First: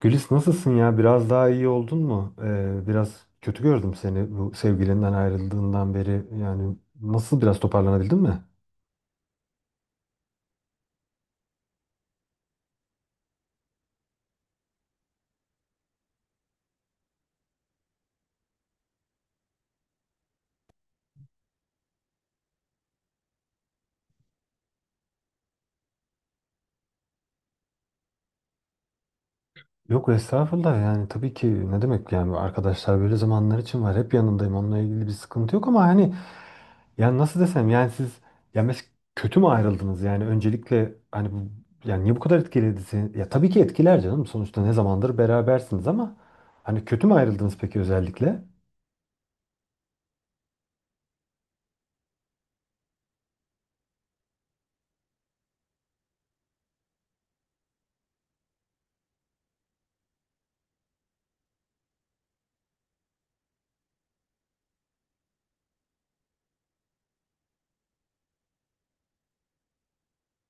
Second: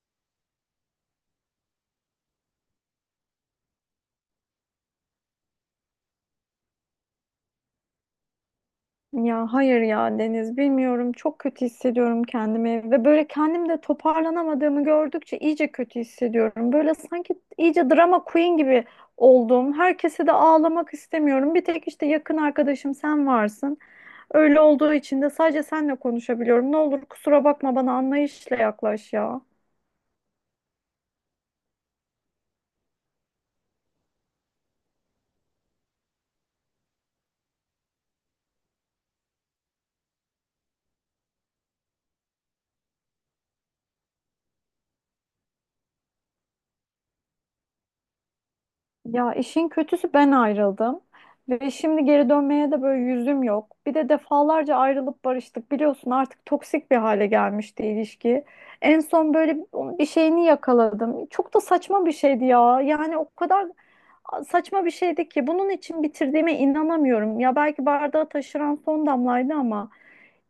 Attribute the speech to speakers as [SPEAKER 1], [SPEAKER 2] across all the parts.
[SPEAKER 1] Gülis nasılsın ya? Biraz daha iyi oldun mu? Biraz kötü gördüm seni bu sevgilinden ayrıldığından beri. Yani nasıl biraz toparlanabildin mi?
[SPEAKER 2] Ya hayır ya Deniz bilmiyorum çok kötü hissediyorum kendimi ve böyle kendimde toparlanamadığımı gördükçe iyice kötü hissediyorum. Böyle sanki iyice drama queen gibi oldum. Herkese de ağlamak istemiyorum. Bir tek işte yakın arkadaşım sen varsın. Öyle olduğu için de sadece senle konuşabiliyorum. Ne olur kusura bakma bana anlayışla yaklaş ya.
[SPEAKER 1] Yok estağfurullah, yani tabii ki ne demek, yani arkadaşlar böyle zamanlar için var. Hep yanındayım, onunla ilgili bir sıkıntı yok ama hani yani nasıl desem yani siz ya mes kötü mü ayrıldınız? Yani öncelikle hani bu yani niye bu kadar etkiledi seni? Ya tabii ki etkiler canım, sonuçta ne zamandır berabersiniz, ama hani kötü mü ayrıldınız peki özellikle?
[SPEAKER 2] Ya işin kötüsü ben ayrıldım ve şimdi geri dönmeye de böyle yüzüm yok. Bir de defalarca ayrılıp barıştık. Biliyorsun artık toksik bir hale gelmişti ilişki. En son böyle bir şeyini yakaladım. Çok da saçma bir şeydi ya. Yani o kadar saçma bir şeydi ki bunun için bitirdiğime inanamıyorum. Ya belki bardağı taşıran son damlaydı ama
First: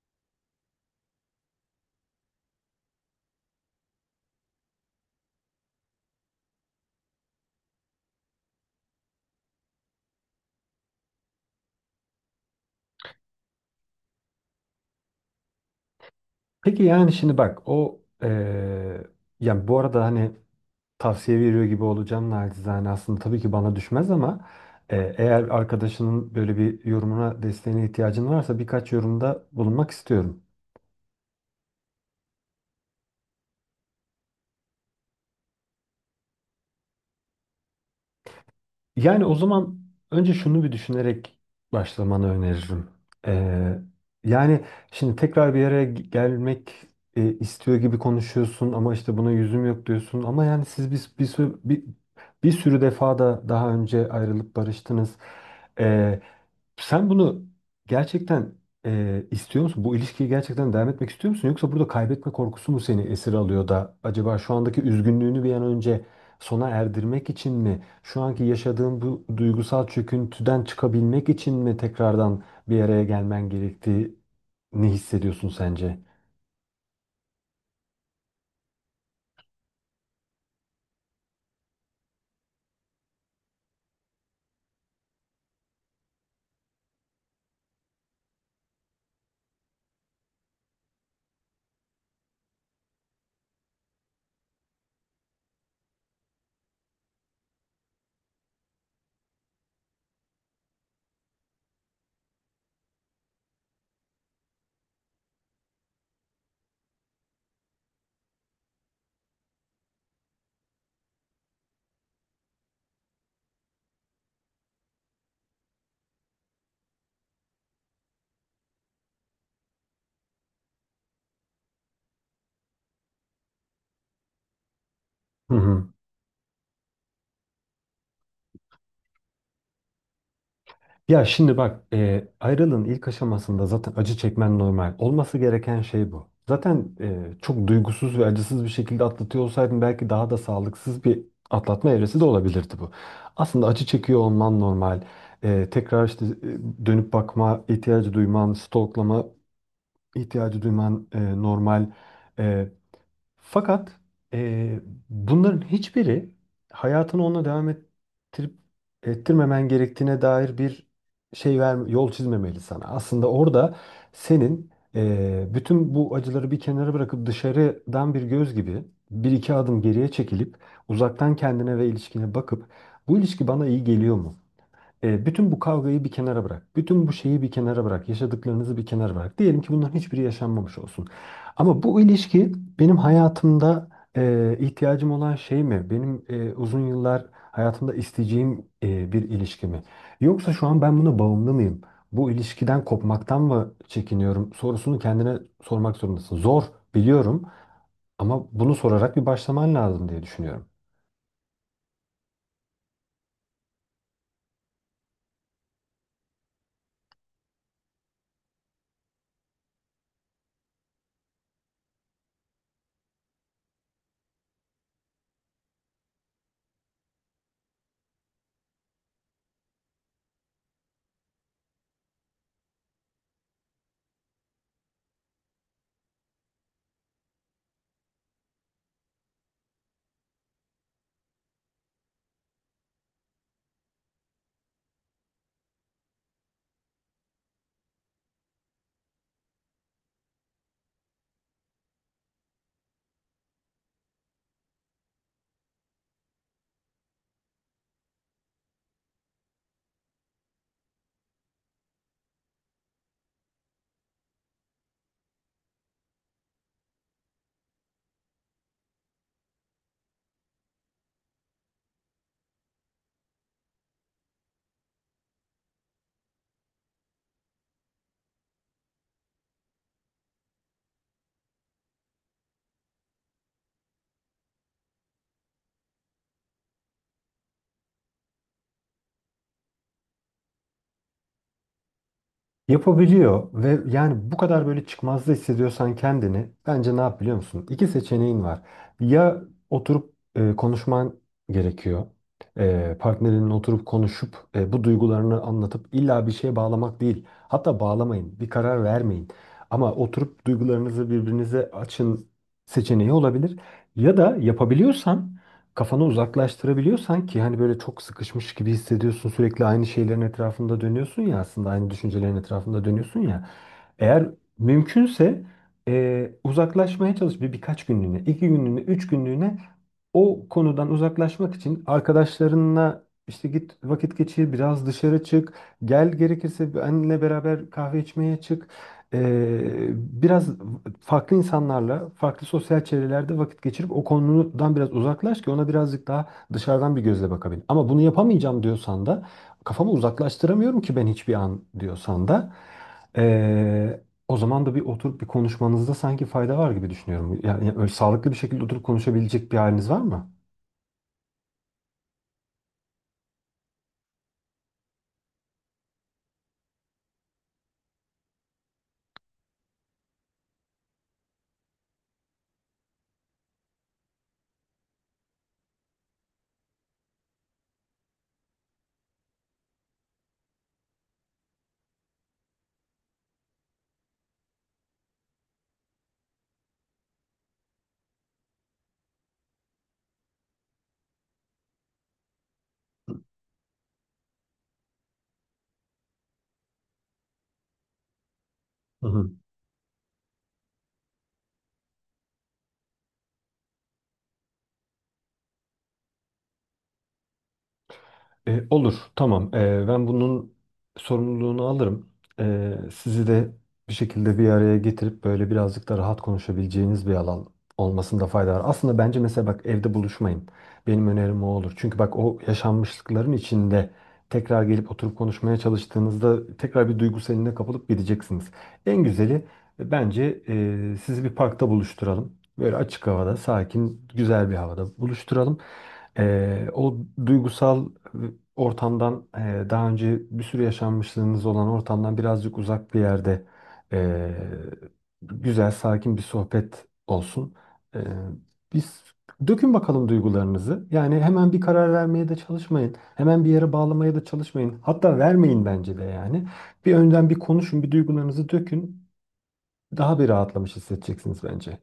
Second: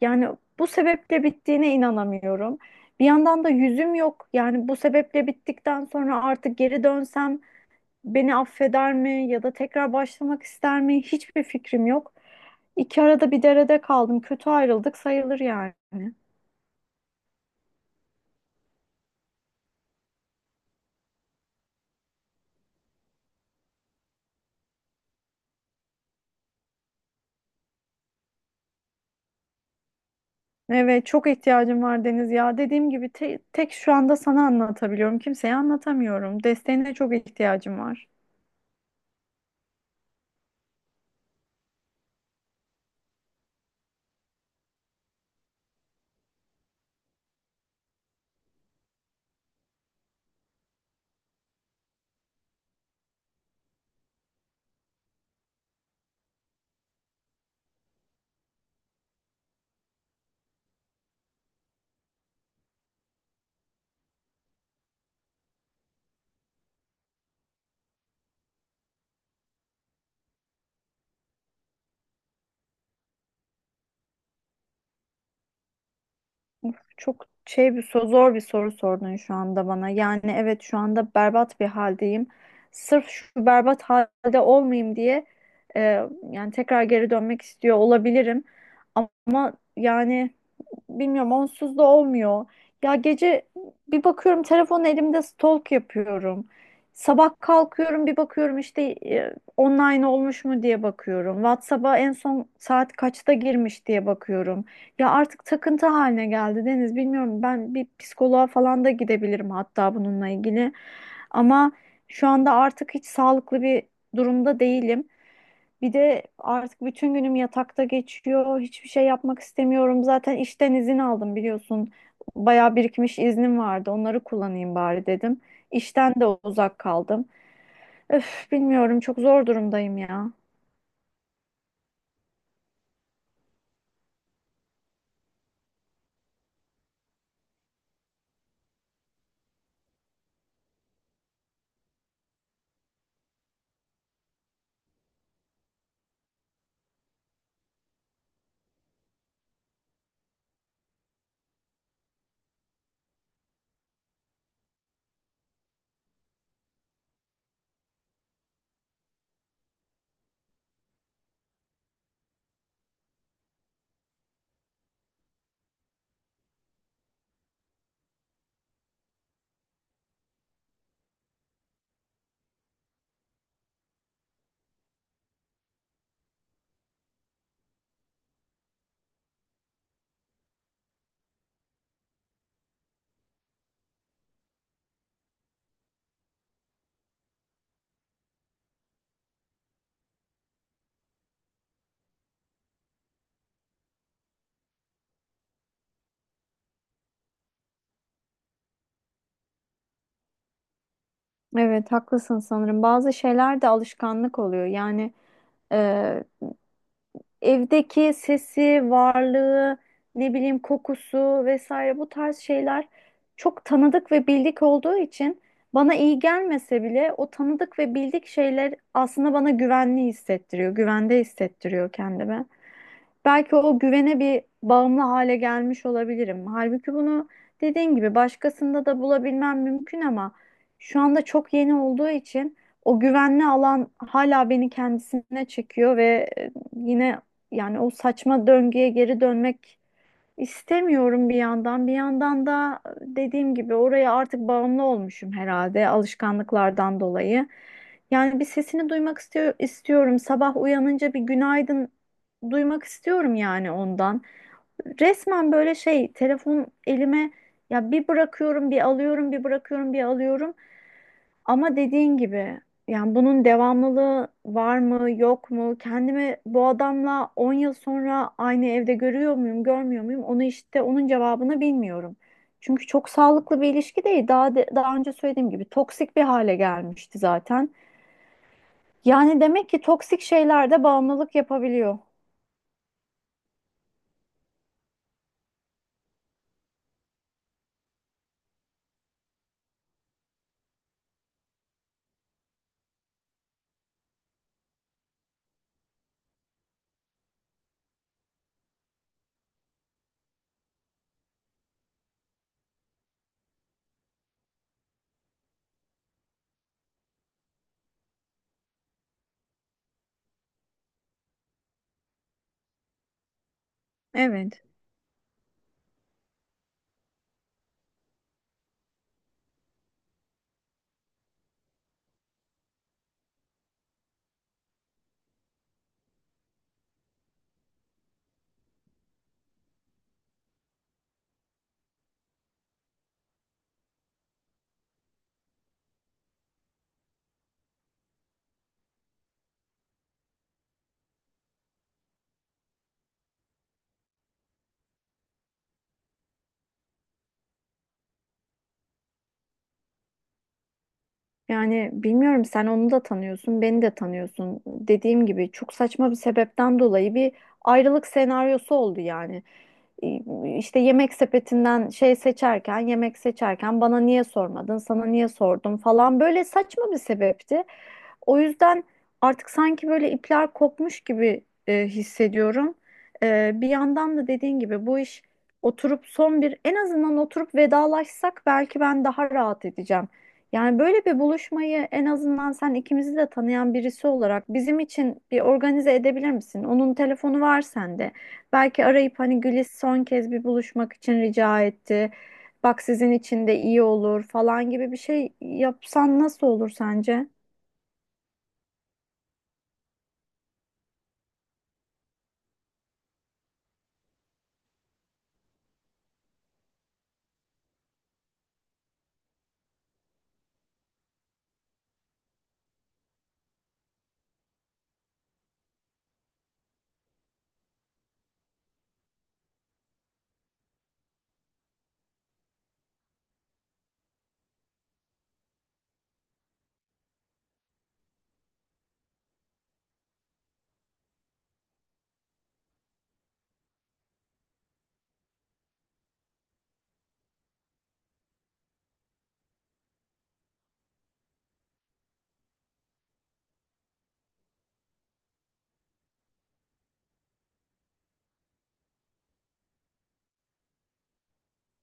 [SPEAKER 2] yani bu sebeple bittiğine inanamıyorum. Bir yandan da yüzüm yok. Yani bu sebeple bittikten sonra artık geri dönsem beni affeder mi ya da tekrar başlamak ister mi? Hiçbir fikrim yok. İki arada bir derede kaldım. Kötü ayrıldık sayılır yani.
[SPEAKER 1] Peki yani şimdi bak o yani bu arada hani tavsiye veriyor gibi olacağım naçizane, aslında tabii ki bana düşmez ama eğer arkadaşının böyle bir yorumuna desteğine ihtiyacın varsa birkaç yorumda bulunmak istiyorum.
[SPEAKER 2] Evet, çok ihtiyacım var Deniz ya. Dediğim gibi tek şu anda sana anlatabiliyorum. Kimseye anlatamıyorum. Desteğine çok ihtiyacım var.
[SPEAKER 1] Yani o zaman önce şunu bir düşünerek başlamanı öneririm. Ee, Yani şimdi tekrar bir araya gelmek istiyor gibi konuşuyorsun ama işte buna yüzüm yok diyorsun. Ama yani siz bir sürü defa da daha önce ayrılıp barıştınız. Ee, Sen bunu gerçekten istiyor musun? Bu ilişkiyi gerçekten devam etmek istiyor musun? Yoksa burada kaybetme korkusu mu seni esir alıyor da acaba şu andaki üzgünlüğünü bir an önce sona erdirmek için mi? Şu anki yaşadığın bu duygusal çöküntüden çıkabilmek için mi tekrardan bir araya gelmen gerektiğini hissediyorsun sence?
[SPEAKER 2] Çok şey bir soru, zor bir soru sordun şu anda bana. Yani evet şu anda berbat bir haldeyim. Sırf şu berbat halde olmayayım diye e, yani tekrar geri dönmek istiyor olabilirim. Ama yani bilmiyorum onsuz da olmuyor. Ya gece bir bakıyorum telefon elimde stalk yapıyorum. Sabah kalkıyorum bir bakıyorum işte online olmuş mu diye bakıyorum. WhatsApp'a en son saat kaçta girmiş diye bakıyorum. Ya artık takıntı haline geldi Deniz. Bilmiyorum ben bir psikoloğa falan da gidebilirim hatta bununla ilgili. Ama şu anda artık hiç sağlıklı bir durumda değilim. Bir de artık bütün günüm yatakta geçiyor. Hiçbir şey yapmak istemiyorum. Zaten işten izin aldım biliyorsun. Bayağı birikmiş iznim vardı. Onları kullanayım bari dedim.
[SPEAKER 1] Hı hı.
[SPEAKER 2] İşten de uzak kaldım. Öf, bilmiyorum çok zor durumdayım ya.
[SPEAKER 1] Ya şimdi bak, ayrılığın ilk aşamasında zaten acı çekmen normal. Olması gereken şey bu. Zaten çok duygusuz ve acısız bir şekilde atlatıyor olsaydın belki daha da sağlıksız bir atlatma evresi de olabilirdi bu. Aslında acı çekiyor olman normal. Tekrar işte dönüp bakma ihtiyacı duyman, stalklama ihtiyacı duyman, normal. E, fakat eee, bunların hiçbiri hayatını onunla devam ettirip ettirmemen gerektiğine dair bir şey verme, yol çizmemeli sana. Aslında orada senin bütün bu acıları bir kenara bırakıp dışarıdan bir göz gibi bir iki adım geriye çekilip uzaktan kendine ve ilişkine bakıp bu ilişki bana iyi geliyor mu? Bütün bu kavgayı bir kenara bırak. Bütün bu şeyi bir kenara bırak. Yaşadıklarınızı bir kenara bırak. Diyelim ki bunların hiçbiri yaşanmamış olsun. Ama bu ilişki benim hayatımda ihtiyacım olan şey mi? Benim uzun yıllar hayatımda isteyeceğim bir ilişki mi? Yoksa şu an ben buna bağımlı mıyım? Bu ilişkiden kopmaktan mı çekiniyorum? Sorusunu kendine sormak zorundasın. Zor biliyorum ama bunu sorarak bir başlaman lazım diye düşünüyorum.
[SPEAKER 2] Evet haklısın sanırım. Bazı şeyler de alışkanlık oluyor. Yani evdeki sesi, varlığı, ne bileyim kokusu vesaire bu tarz şeyler çok tanıdık ve bildik olduğu için bana iyi gelmese bile o tanıdık ve bildik şeyler aslında bana güvenli hissettiriyor, güvende hissettiriyor kendime. Belki o güvene bir bağımlı hale gelmiş olabilirim. Halbuki bunu dediğin gibi başkasında da bulabilmem mümkün ama şu anda çok yeni olduğu için o güvenli alan hala beni kendisine çekiyor ve yine yani o saçma döngüye geri dönmek İstemiyorum bir yandan. Bir yandan da dediğim gibi oraya artık bağımlı olmuşum herhalde alışkanlıklardan dolayı. Yani bir sesini duymak istiyor, istiyorum. Sabah uyanınca bir günaydın duymak istiyorum yani ondan. Resmen böyle şey telefon elime ya bir bırakıyorum bir alıyorum bir bırakıyorum bir alıyorum. Ama dediğin gibi yani bunun devamlılığı var mı yok mu? Kendimi bu adamla 10 yıl sonra aynı evde görüyor muyum görmüyor muyum? Onu işte onun cevabını bilmiyorum. Çünkü çok sağlıklı bir ilişki değil. Daha daha önce söylediğim gibi toksik bir hale gelmişti zaten. Yani demek ki toksik şeyler de bağımlılık yapabiliyor.
[SPEAKER 1] Yapabiliyor ve yani bu kadar böyle çıkmazda hissediyorsan kendini bence ne yap biliyor musun? İki seçeneğin var. Ya oturup konuşman gerekiyor. Partnerinin oturup konuşup bu duygularını anlatıp illa bir şeye bağlamak değil. Hatta bağlamayın, bir karar vermeyin. Ama oturup duygularınızı birbirinize açın seçeneği olabilir. Ya da yapabiliyorsan kafanı uzaklaştırabiliyorsan ki hani böyle çok sıkışmış gibi hissediyorsun, sürekli aynı şeylerin etrafında dönüyorsun ya, aslında aynı düşüncelerin etrafında dönüyorsun ya, eğer
[SPEAKER 2] Evet.
[SPEAKER 1] mümkünse uzaklaşmaya çalış, birkaç günlüğüne, iki günlüğüne, üç günlüğüne o konudan uzaklaşmak için arkadaşlarınla işte git vakit geçir, biraz dışarı çık, gel gerekirse benle beraber kahve içmeye çık. Ee, Biraz farklı insanlarla, farklı sosyal çevrelerde vakit geçirip o konudan biraz uzaklaş ki ona birazcık daha dışarıdan bir gözle bakabilin. Ama bunu yapamayacağım diyorsan da, kafamı uzaklaştıramıyorum ki ben hiçbir an diyorsan da, Ee, o zaman da bir oturup bir konuşmanızda sanki fayda var gibi düşünüyorum. Yani öyle sağlıklı bir şekilde oturup konuşabilecek bir haliniz var mı?
[SPEAKER 2] Yani bilmiyorum sen onu da tanıyorsun, beni de tanıyorsun. Dediğim gibi çok saçma bir sebepten dolayı bir ayrılık senaryosu oldu yani. İşte yemek sepetinden şey seçerken, yemek seçerken bana niye sormadın, sana niye sordum falan böyle saçma bir sebepti. O yüzden artık sanki böyle ipler kopmuş gibi hissediyorum. Bir yandan da dediğin gibi bu iş oturup son bir en azından oturup vedalaşsak belki ben daha rahat edeceğim. Yani böyle bir buluşmayı en azından sen ikimizi de tanıyan birisi olarak bizim için bir organize edebilir misin? Onun telefonu var sende. Belki
[SPEAKER 1] Hı
[SPEAKER 2] arayıp
[SPEAKER 1] hı.
[SPEAKER 2] hani Güliz son kez bir buluşmak için rica etti. Bak sizin için de iyi olur falan gibi bir şey yapsan nasıl olur sence?
[SPEAKER 1] Olur, tamam. Ben bunun sorumluluğunu alırım. Sizi de bir şekilde bir araya getirip böyle birazcık da rahat konuşabileceğiniz bir alan olmasında fayda var. Aslında bence mesela bak, evde buluşmayın. Benim önerim o olur. Çünkü bak, o yaşanmışlıkların içinde tekrar gelip oturup konuşmaya çalıştığınızda tekrar bir duygu seline kapılıp gideceksiniz. En güzeli bence sizi bir parkta buluşturalım. Böyle açık havada, sakin, güzel bir havada buluşturalım. O duygusal ortamdan, daha önce bir sürü yaşanmışlığınız olan ortamdan birazcık uzak bir yerde e, güzel sakin bir sohbet olsun. E, Biz dökün bakalım duygularınızı. Yani hemen bir karar vermeye de çalışmayın. Hemen bir yere bağlamaya da çalışmayın. Hatta vermeyin bence de yani. Bir önden bir konuşun, bir duygularınızı dökün. Daha bir rahatlamış hissedeceksiniz bence.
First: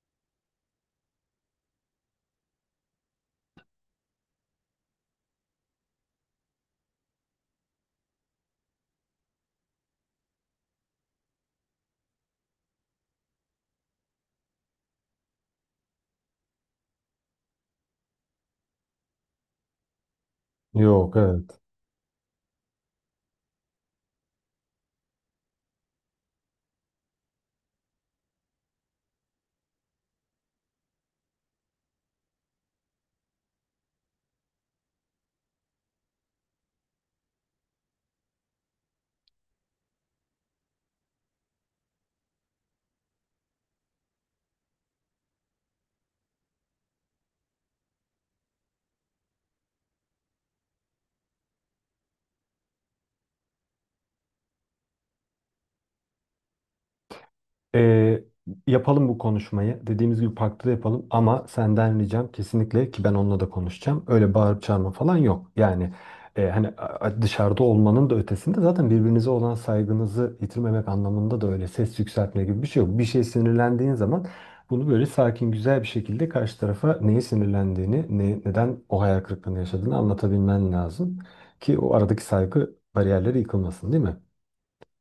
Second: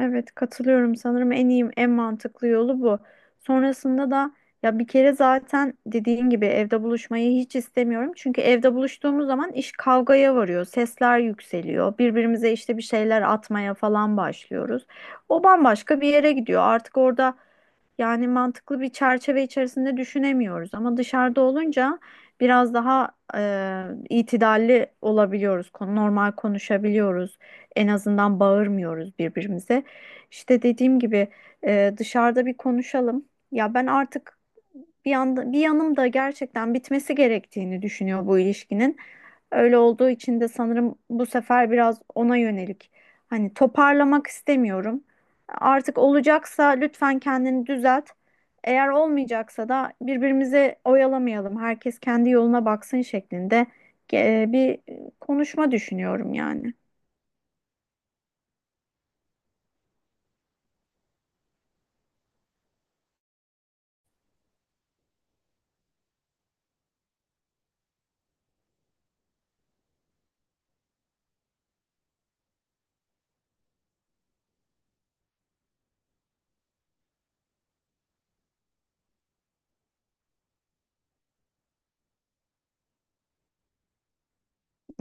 [SPEAKER 2] Evet katılıyorum sanırım en iyi en mantıklı yolu bu. Sonrasında da ya bir kere zaten dediğin gibi evde buluşmayı hiç istemiyorum. Çünkü evde buluştuğumuz zaman iş kavgaya varıyor. Sesler yükseliyor. Birbirimize işte bir şeyler atmaya falan başlıyoruz. O bambaşka bir yere gidiyor. Artık orada yani mantıklı bir çerçeve içerisinde düşünemiyoruz ama
[SPEAKER 1] Yok,
[SPEAKER 2] dışarıda
[SPEAKER 1] evet.
[SPEAKER 2] olunca biraz daha e, itidalli olabiliyoruz. Normal konuşabiliyoruz. En azından bağırmıyoruz birbirimize. İşte dediğim gibi dışarıda bir konuşalım. Ya ben artık bir yanda, bir yanım da gerçekten bitmesi gerektiğini düşünüyor bu ilişkinin. Öyle olduğu için de sanırım bu sefer biraz ona yönelik. Hani toparlamak istemiyorum. Artık olacaksa lütfen kendini düzelt. Eğer olmayacaksa da birbirimizi oyalamayalım. Herkes kendi yoluna baksın şeklinde bir konuşma düşünüyorum yani.
[SPEAKER 1] Ee, Yapalım bu konuşmayı. Dediğimiz gibi parkta da yapalım ama senden ricam kesinlikle ki ben onunla da konuşacağım, öyle bağırıp çağırma falan yok. Yani hani, dışarıda olmanın da ötesinde zaten birbirinize olan saygınızı yitirmemek anlamında da öyle ses yükseltme gibi bir şey yok. Bir şey sinirlendiğin zaman bunu böyle sakin güzel bir şekilde karşı tarafa neye sinirlendiğini, neden o hayal kırıklığını yaşadığını anlatabilmen lazım ki o aradaki saygı bariyerleri yıkılmasın, değil mi?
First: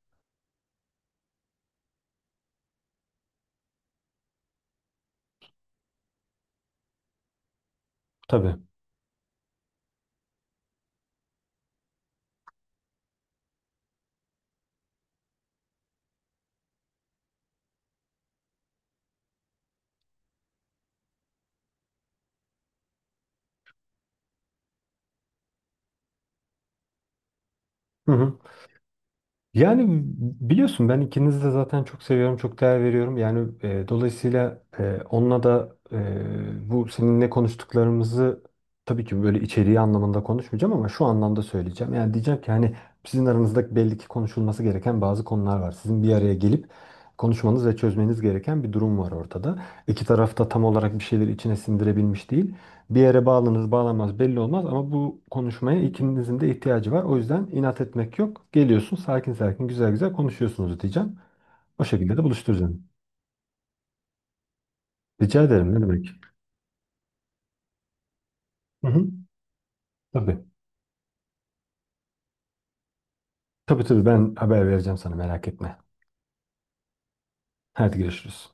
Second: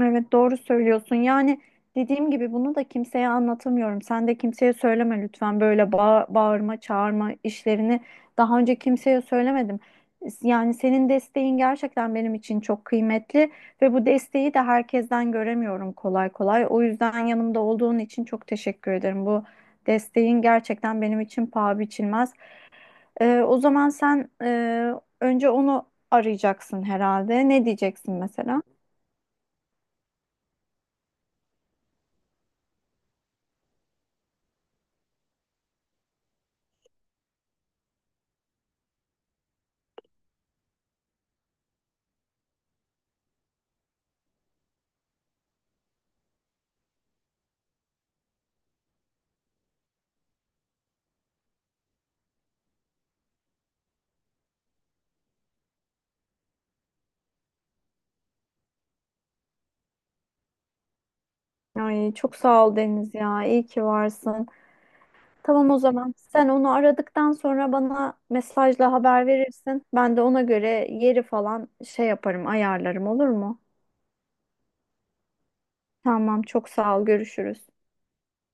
[SPEAKER 2] Evet doğru söylüyorsun. Yani dediğim gibi bunu da kimseye anlatamıyorum. Sen de kimseye söyleme lütfen böyle bağırma, çağırma işlerini
[SPEAKER 1] Tabii.
[SPEAKER 2] daha önce kimseye söylemedim. Yani senin desteğin gerçekten benim için çok kıymetli ve bu desteği de herkesten göremiyorum kolay kolay. O yüzden yanımda olduğun için çok teşekkür ederim. Bu desteğin gerçekten benim için paha biçilmez. O zaman sen önce onu arayacaksın herhalde. Ne
[SPEAKER 1] Hı
[SPEAKER 2] diyeceksin
[SPEAKER 1] hı.
[SPEAKER 2] mesela?
[SPEAKER 1] Yani biliyorsun ben ikinizi de zaten çok seviyorum, çok değer veriyorum. Yani dolayısıyla onunla da bu seninle konuştuklarımızı tabii ki böyle içeriği anlamında konuşmayacağım ama şu anlamda söyleyeceğim. Yani diyeceğim ki hani sizin aranızda belli ki konuşulması gereken bazı konular var. Sizin bir araya gelip konuşmanız ve çözmeniz gereken bir durum var ortada. İki taraf da tam olarak bir şeyleri içine sindirebilmiş değil. Bir yere bağlanır bağlanmaz belli olmaz ama bu konuşmaya ikinizin de ihtiyacı var. O yüzden inat etmek yok. Geliyorsun, sakin sakin güzel güzel konuşuyorsunuz diyeceğim. O
[SPEAKER 2] Ay
[SPEAKER 1] şekilde de
[SPEAKER 2] çok sağ ol
[SPEAKER 1] buluşturacağım.
[SPEAKER 2] Deniz ya. İyi ki varsın.
[SPEAKER 1] Rica
[SPEAKER 2] Tamam
[SPEAKER 1] ederim,
[SPEAKER 2] o
[SPEAKER 1] ne demek.
[SPEAKER 2] zaman. Sen onu aradıktan sonra bana
[SPEAKER 1] Hı
[SPEAKER 2] mesajla
[SPEAKER 1] hı.
[SPEAKER 2] haber verirsin. Ben de ona
[SPEAKER 1] Tabii.
[SPEAKER 2] göre yeri falan şey yaparım, ayarlarım olur mu?
[SPEAKER 1] Tabii tabii, ben haber vereceğim sana, merak etme.
[SPEAKER 2] Tamam çok sağ ol. Görüşürüz.
[SPEAKER 1] Hadi görüşürüz.